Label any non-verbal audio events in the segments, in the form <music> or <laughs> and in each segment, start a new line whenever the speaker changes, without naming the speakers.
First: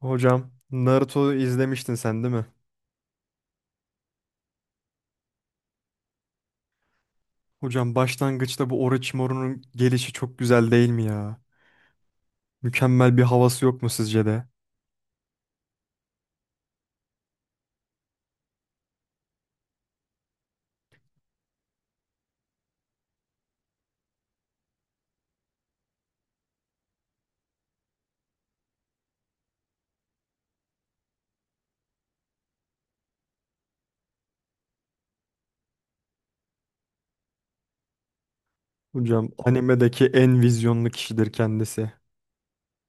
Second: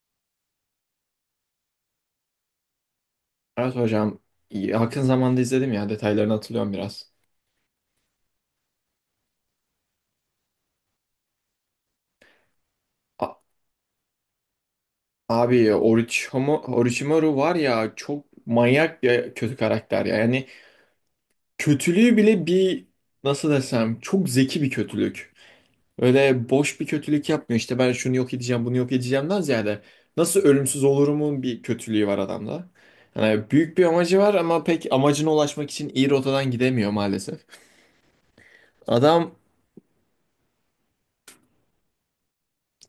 Hocam Naruto izlemiştin sen değil mi?
Evet hocam. Yakın zamanda izledim ya. Detaylarını hatırlıyorum biraz.
Hocam başlangıçta bu Orochimaru'nun gelişi çok güzel değil mi ya? Mükemmel bir
A-
havası yok mu sizce de?
Abi Orochimaru var ya, çok manyak bir kötü karakter ya. Yani kötülüğü bile bir, nasıl desem, çok zeki bir kötülük. Öyle boş bir kötülük yapmıyor. İşte ben şunu yok edeceğim, bunu yok edeceğimden ziyade nasıl ölümsüz olurumun bir kötülüğü var adamda. Yani büyük bir amacı var ama pek amacına ulaşmak için iyi rotadan gidemiyor maalesef.
Hocam
Adam
animedeki en vizyonlu kişidir kendisi.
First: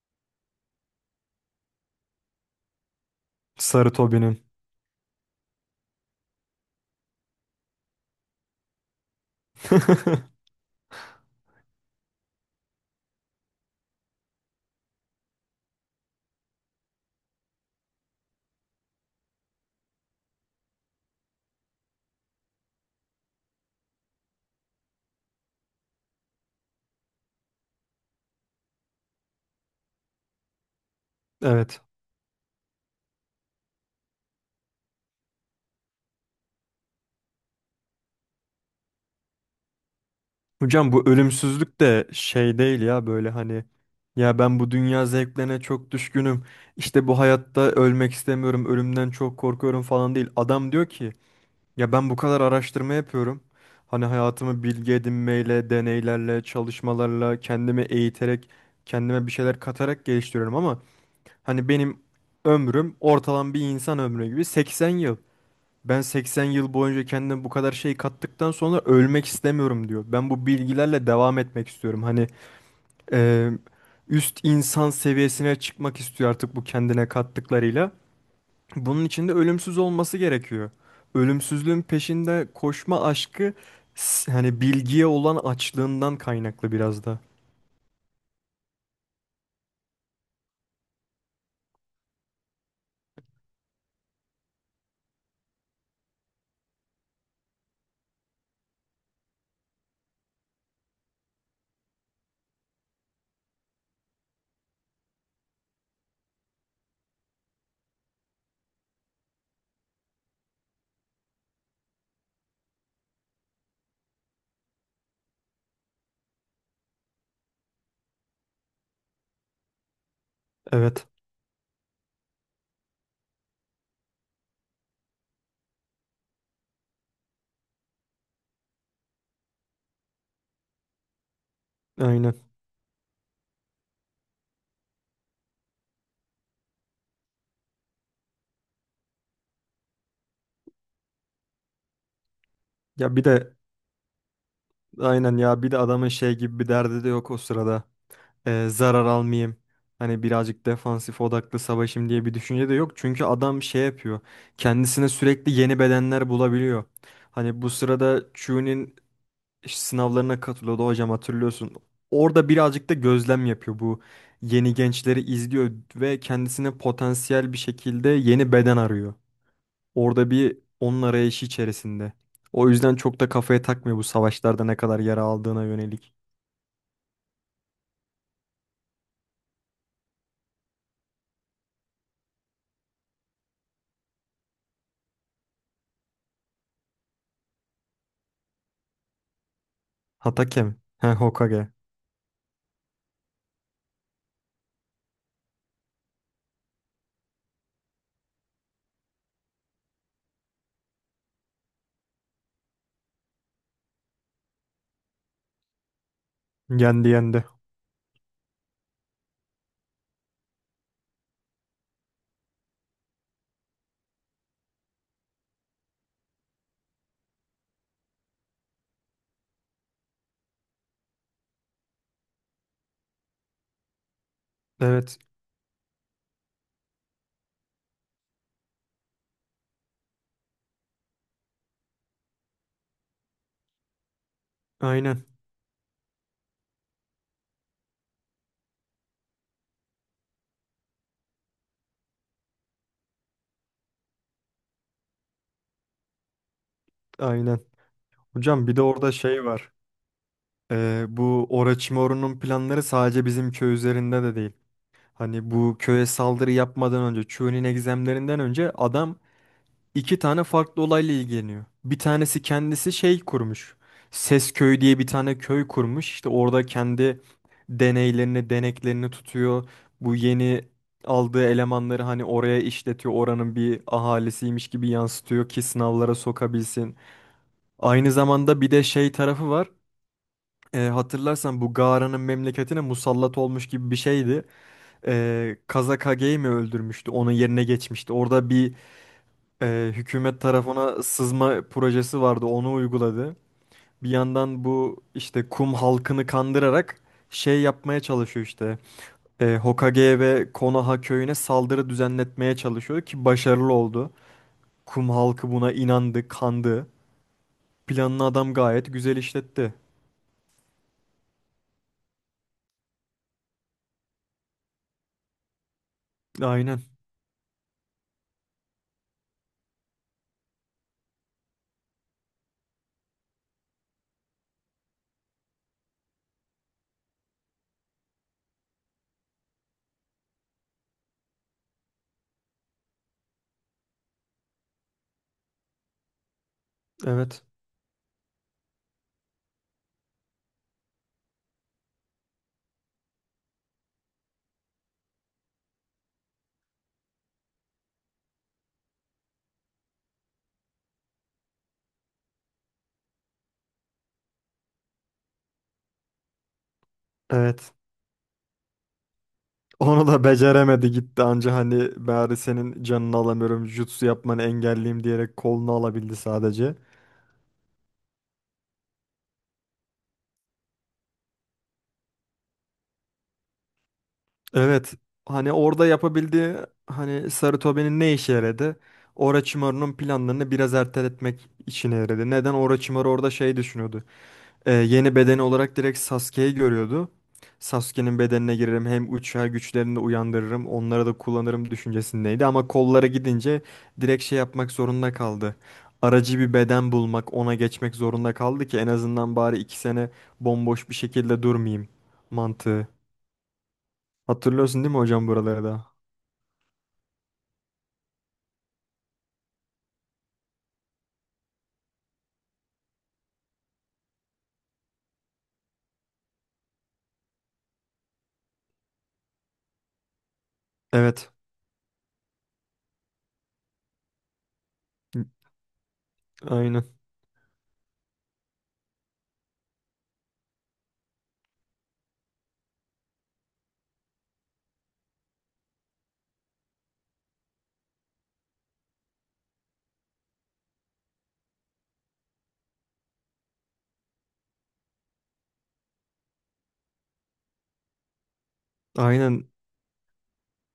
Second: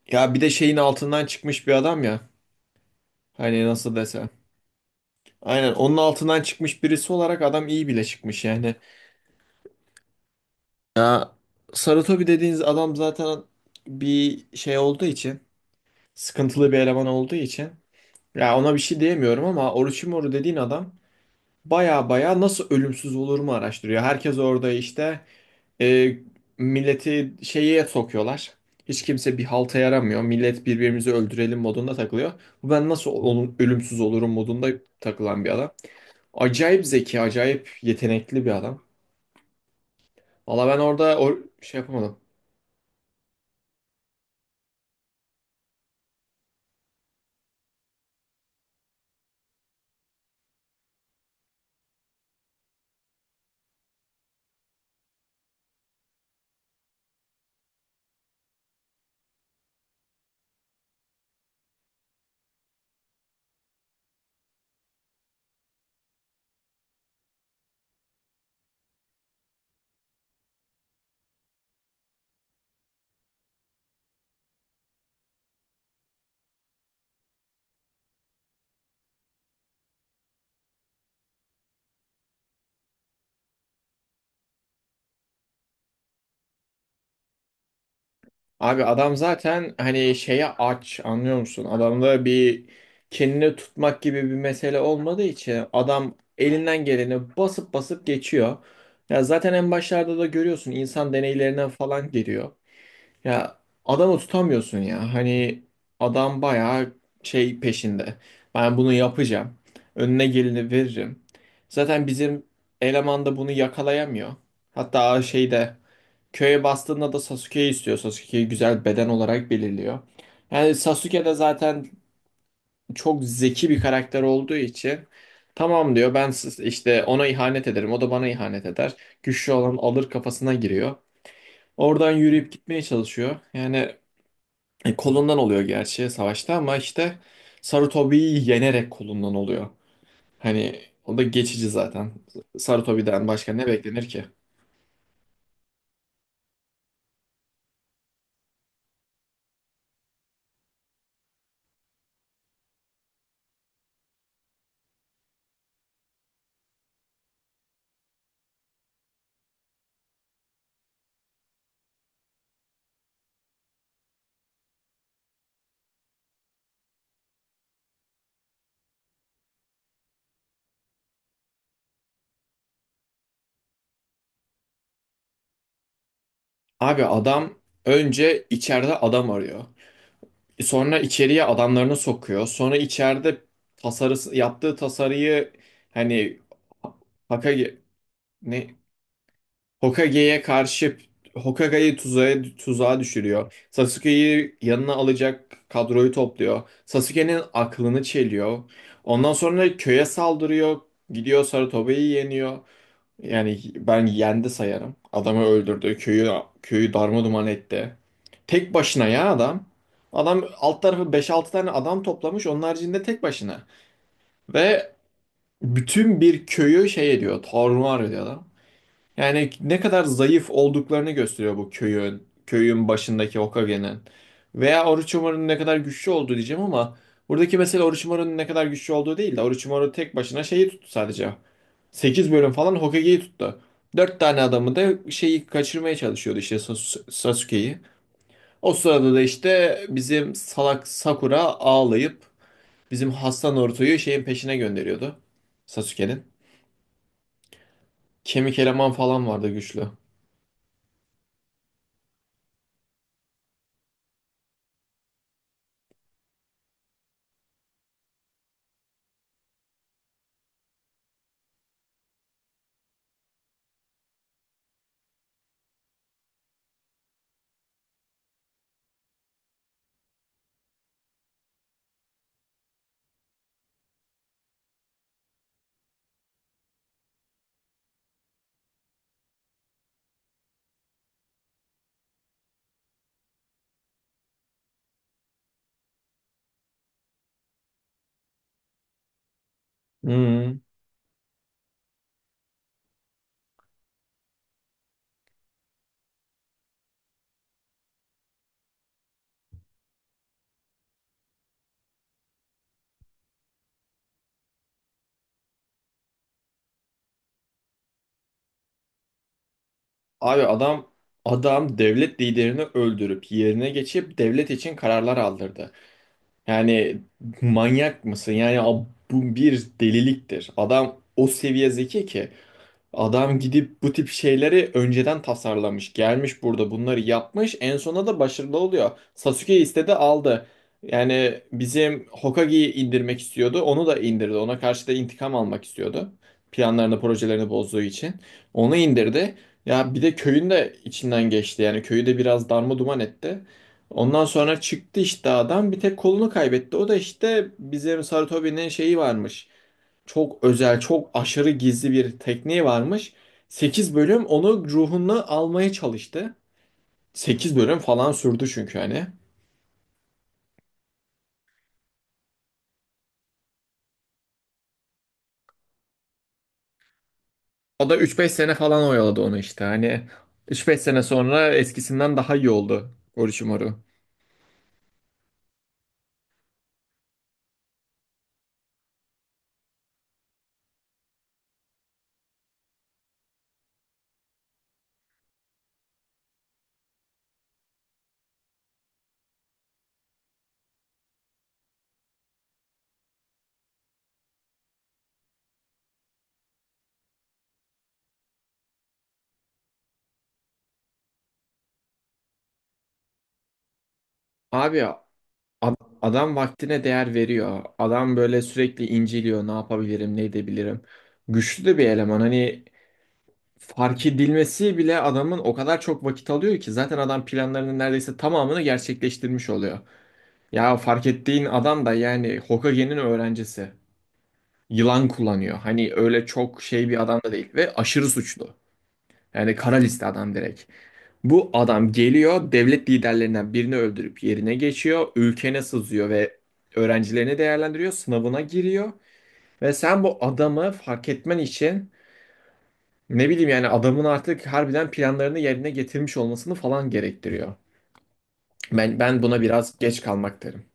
ya, bir de şeyin altından çıkmış bir adam ya. Hani
Sarı
nasıl desem.
Tobi'nin.
Aynen onun altından çıkmış birisi olarak adam iyi bile çıkmış yani.
<laughs>
Ya, Sarutobi dediğiniz adam zaten bir şey olduğu için, sıkıntılı bir eleman olduğu için, ya ona bir şey diyemiyorum ama Orochimaru dediğin adam baya baya nasıl ölümsüz olur mu araştırıyor. Herkes orada işte, e, milleti şeye sokuyorlar. Hiç kimse bir halta yaramıyor. Millet birbirimizi öldürelim
Evet.
modunda takılıyor. Bu, ben nasıl ölümsüz olurum modunda takılan bir adam. Acayip zeki, acayip yetenekli bir adam. Valla ben
Hocam bu
orada o şey
ölümsüzlük de
yapamadım.
şey değil ya böyle hani, ya ben bu dünya zevklerine çok düşkünüm. İşte bu hayatta ölmek istemiyorum, ölümden çok korkuyorum falan değil. Adam diyor ki, ya ben bu kadar araştırma yapıyorum. Hani hayatımı bilgi edinmeyle, deneylerle, çalışmalarla, kendimi eğiterek, kendime bir şeyler katarak geliştiriyorum ama hani benim ömrüm ortalama bir insan ömrü gibi 80 yıl. Ben 80 yıl boyunca kendime bu kadar şey kattıktan sonra ölmek istemiyorum diyor. Ben bu bilgilerle devam etmek istiyorum. Hani eee, üst insan seviyesine çıkmak istiyor artık bu kendine kattıklarıyla. Bunun için de ölümsüz olması gerekiyor. Ölümsüzlüğün peşinde koşma aşkı, hani bilgiye olan açlığından kaynaklı biraz da.
Abi adam zaten hani şeye aç, anlıyor musun? Adamda bir kendini tutmak gibi bir mesele olmadığı için adam elinden geleni basıp basıp geçiyor. Ya zaten en başlarda da görüyorsun, insan deneylerinden falan giriyor. Ya, adamı tutamıyorsun ya. Hani adam bayağı şey peşinde. Ben bunu yapacağım. Önüne geleni veririm. Zaten bizim eleman da bunu yakalayamıyor. Hatta şeyde, köye bastığında da Sasuke'yi istiyor. Sasuke'yi güzel beden olarak belirliyor. Yani
Evet,
Sasuke de zaten çok zeki bir karakter olduğu için tamam diyor, ben işte ona ihanet ederim, o da bana ihanet eder. Güçlü olan alır kafasına giriyor. Oradan
aynen.
yürüyüp gitmeye çalışıyor. Yani kolundan oluyor gerçi savaşta ama işte Sarutobi'yi yenerek kolundan oluyor. Hani o da geçici zaten.
Ya bir
Sarutobi'den başka
de,
ne beklenir ki?
aynen, ya bir de adamın şey gibi bir derdi de yok o sırada. Zarar almayayım. Hani birazcık defansif odaklı savaşım diye bir düşünce de yok. Çünkü adam şey yapıyor. Kendisine sürekli yeni bedenler bulabiliyor. Hani bu sırada Chu'nin sınavlarına katılıyordu hocam, hatırlıyorsun. Orada birazcık da gözlem yapıyor, bu yeni gençleri izliyor ve kendisine potansiyel bir şekilde yeni beden arıyor. Orada bir onun arayışı içerisinde. O yüzden çok da kafaya takmıyor bu savaşlarda ne kadar yara aldığına yönelik.
Abi adam önce içeride adam arıyor. Sonra içeriye adamlarını sokuyor. Sonra içeride tasarısı, yaptığı tasarıyı, hani Hokage, ne, Hokage'ye
Hatake mi?
karşı,
He, Hokage.
Hokage'yi tuzağa düşürüyor. Sasuke'yi yanına alacak kadroyu topluyor. Sasuke'nin aklını çeliyor. Ondan sonra köye saldırıyor. Gidiyor, Sarutobi'yi yeniyor. Yani ben yendi sayarım. Adamı öldürdü. Köyü
Yendi yendi.
darmaduman etti. Tek başına ya adam. Adam alt tarafı beş altı tane adam toplamış. Onun haricinde tek başına. Ve bütün bir köyü şey ediyor. Tarumar ediyor adam. Yani ne kadar zayıf olduklarını gösteriyor bu köyün. Köyün başındaki Hokage'nin. Veya
Evet,
Orochimaru'nun ne kadar güçlü olduğu diyeceğim ama buradaki mesele Orochimaru'nun ne kadar güçlü olduğu değil de, Orochimaru tek başına şeyi tuttu sadece. 8 bölüm falan Hokage'yi tuttu. 4 tane adamı da
aynen
şeyi kaçırmaya çalışıyordu, işte Sasuke'yi. O sırada da işte bizim salak Sakura ağlayıp bizim hasta Naruto'yu şeyin peşine gönderiyordu. Sasuke'nin.
aynen.
Kemik
Hocam bir de
eleman
orada
falan
şey
vardı
var.
güçlü.
Bu Orochimaru'nun planları sadece bizim köy üzerinde de değil. Hani bu köye saldırı yapmadan önce, Chu'nun egzemlerinden önce adam iki tane farklı olayla ilgileniyor. Bir tanesi kendisi şey kurmuş. Ses Köyü diye bir tane köy kurmuş. İşte orada kendi deneylerini, deneklerini tutuyor. Bu yeni aldığı elemanları hani oraya işletiyor. Oranın bir ahalisiymiş gibi yansıtıyor ki sınavlara sokabilsin. Aynı zamanda bir de şey tarafı var. Hatırlarsan bu Gara'nın memleketine musallat olmuş gibi bir şeydi. Kazakage'yi mi öldürmüştü? Onun yerine geçmişti. Orada bir hükümet
Hmm.
tarafına sızma projesi vardı. Onu uyguladı. Bir yandan bu işte kum halkını kandırarak şey yapmaya çalışıyor işte. Hokage ve Konoha köyüne saldırı düzenletmeye çalışıyor ki başarılı oldu. Kum halkı buna inandı, kandı. Planını adam gayet güzel işletti.
Abi adam devlet liderini öldürüp yerine geçip devlet için kararlar aldırdı.
Aynen.
Yani manyak mısın? Yani bu bir deliliktir. Adam o seviye zeki ki adam gidip bu tip şeyleri önceden tasarlamış. Gelmiş burada bunları yapmış. En sona da başarılı oluyor. Sasuke istedi, aldı. Yani bizim Hokage'yi indirmek istiyordu, onu da indirdi. Ona karşı da intikam almak istiyordu, planlarını,
Evet.
projelerini bozduğu için. Onu indirdi. Ya bir de köyün de içinden geçti. Yani köyü de biraz darma duman etti. Ondan sonra çıktı işte adam. Bir tek kolunu kaybetti. O da işte bizim Sarutobi'nin şeyi varmış, çok özel, çok aşırı gizli bir tekniği varmış. 8 bölüm onu, ruhunu almaya çalıştı. Sekiz
Evet.
bölüm falan sürdü çünkü hani.
Onu da beceremedi gitti anca, hani bari senin canını alamıyorum, jutsu yapmanı engelleyeyim diyerek kolunu alabildi sadece.
O da üç beş sene falan oyaladı onu işte. Hani üç beş sene sonra eskisinden daha iyi oldu Orochimaru.
Evet, hani orada yapabildiği, hani Sarutobi'nin ne işe yaradı? Orochimaru'nun planlarını biraz erteletmek işine yaradı. Neden? Orochimaru orada şey düşünüyordu. Yeni bedeni olarak direkt Sasuke'yi görüyordu. Sasuke'nin bedenine girerim, hem uçar güçlerini de uyandırırım, onları da kullanırım düşüncesindeydi ama kollara gidince direkt şey yapmak zorunda kaldı. Aracı bir beden bulmak, ona geçmek zorunda kaldı ki en azından bari 2 sene bomboş bir şekilde durmayayım mantığı.
Abi
Hatırlıyorsun değil mi hocam, buraları
ad-
da?
adam vaktine değer veriyor. Adam böyle sürekli inceliyor. Ne yapabilirim, ne edebilirim. Güçlü de bir eleman. Hani fark edilmesi bile adamın o kadar çok vakit alıyor ki zaten adam planlarının neredeyse tamamını gerçekleştirmiş oluyor. Ya fark
Evet.
ettiğin adam da yani Hokage'nin öğrencisi. Yılan kullanıyor. Hani öyle çok
Aynen.
şey bir adam da değil ve aşırı suçlu. Yani kara liste adam direkt. Bu adam geliyor, devlet liderlerinden birini öldürüp yerine geçiyor. Ülkene sızıyor ve öğrencilerini değerlendiriyor. Sınavına giriyor. Ve sen bu adamı fark etmen için, ne bileyim, yani adamın artık harbiden planlarını yerine getirmiş olmasını falan gerektiriyor. Ben buna
Aynen.
biraz geç kalmak derim.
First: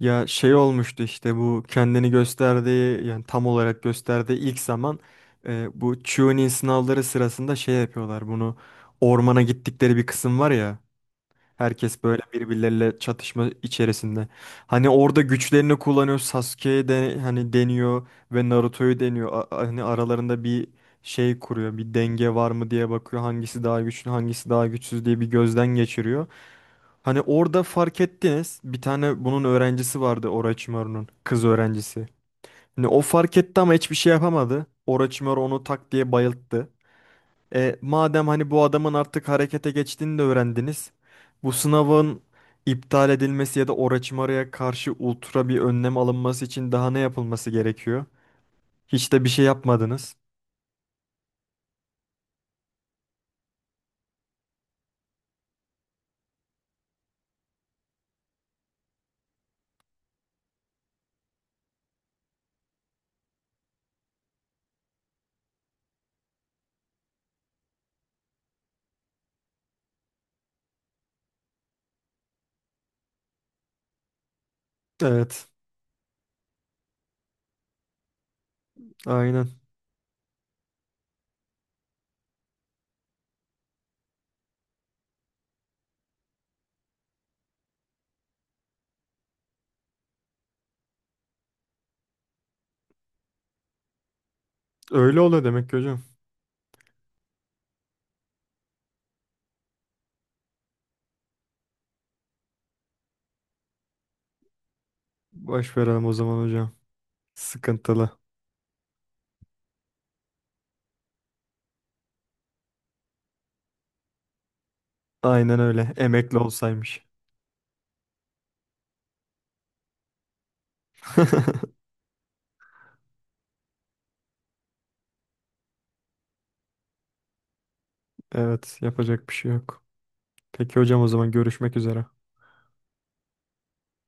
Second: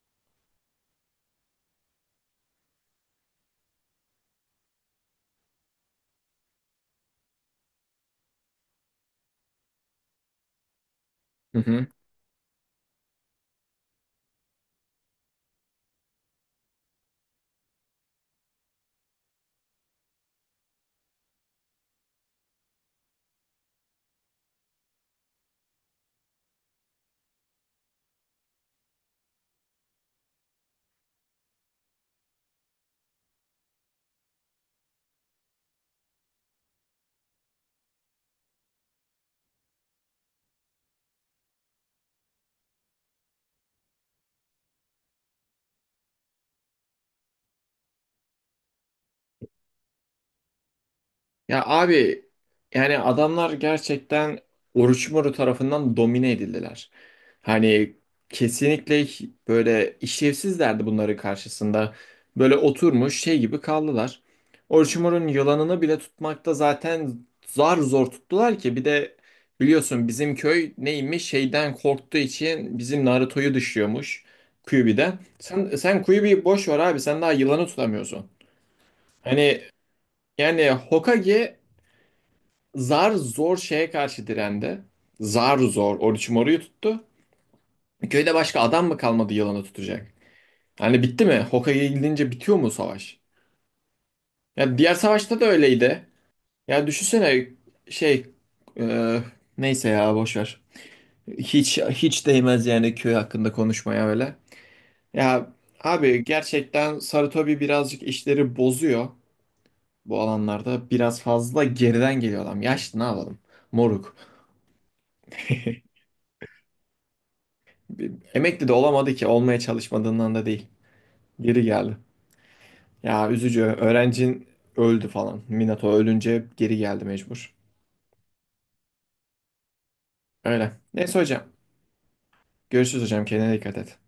Ya şey olmuştu işte, bu kendini gösterdiği, yani tam olarak gösterdiği ilk zaman bu Chunin sınavları sırasında şey yapıyorlar bunu, ormana gittikleri bir kısım var ya.
Hı hı.
Herkes böyle birbirleriyle çatışma içerisinde. Hani orada güçlerini kullanıyor. Sasuke'ye de hani deniyor ve Naruto'yu deniyor. Hani aralarında bir şey kuruyor. Bir denge var mı diye bakıyor. Hangisi daha güçlü, hangisi daha güçsüz diye bir gözden geçiriyor. Hani orada fark ettiniz. Bir tane bunun öğrencisi vardı Orochimaru'nun. Kız öğrencisi. Hani o fark etti ama hiçbir şey yapamadı. Orochimaru onu tak diye bayılttı. Madem hani bu adamın artık harekete geçtiğini de öğrendiniz, bu sınavın iptal edilmesi ya da Orochimaru'ya karşı ultra bir önlem alınması için daha ne yapılması gerekiyor? Hiç de bir şey yapmadınız.
Ya abi yani adamlar gerçekten Orochimaru tarafından domine edildiler. Hani kesinlikle böyle işlevsizlerdi bunların karşısında. Böyle oturmuş şey gibi kaldılar. Orochimaru'nun yılanını bile tutmakta zaten zar zor tuttular ki bir de biliyorsun bizim köy neymiş şeyden korktuğu için bizim Naruto'yu dışlıyormuş, Kyuubi'den.
Evet,
Sen Kyuubi'yi boş ver abi, sen daha yılanı tutamıyorsun.
aynen.
Hani yani Hokage zar zor şeye karşı direndi. Zar zor Orochimaru'yu, moruyu tuttu. Köyde başka adam mı kalmadı yılanı tutacak? Hani bitti mi? Hokage'ye gidince bitiyor mu savaş? Ya diğer
Öyle
savaşta da
oluyor demek ki hocam.
öyleydi. Ya düşünsene şey, e, neyse ya boş ver. Hiç değmez yani köy hakkında konuşmaya öyle. Ya
Baş verelim o
abi,
zaman hocam.
gerçekten Sarutobi birazcık
Sıkıntılı.
işleri bozuyor bu alanlarda. Biraz fazla geriden geliyor adam. Yaşlı, ne yapalım? Moruk.
Aynen öyle. Emekli olsaymış.
Emekli de olamadı ki. Olmaya çalışmadığından da değil. Geri
<laughs>
geldi. Ya üzücü. Öğrencin öldü falan. Minato ölünce geri geldi mecbur.
Evet, yapacak bir şey yok.
Öyle.
Peki hocam, o
Neyse
zaman
hocam.
görüşmek üzere.
Görüşürüz hocam. Kendine dikkat et.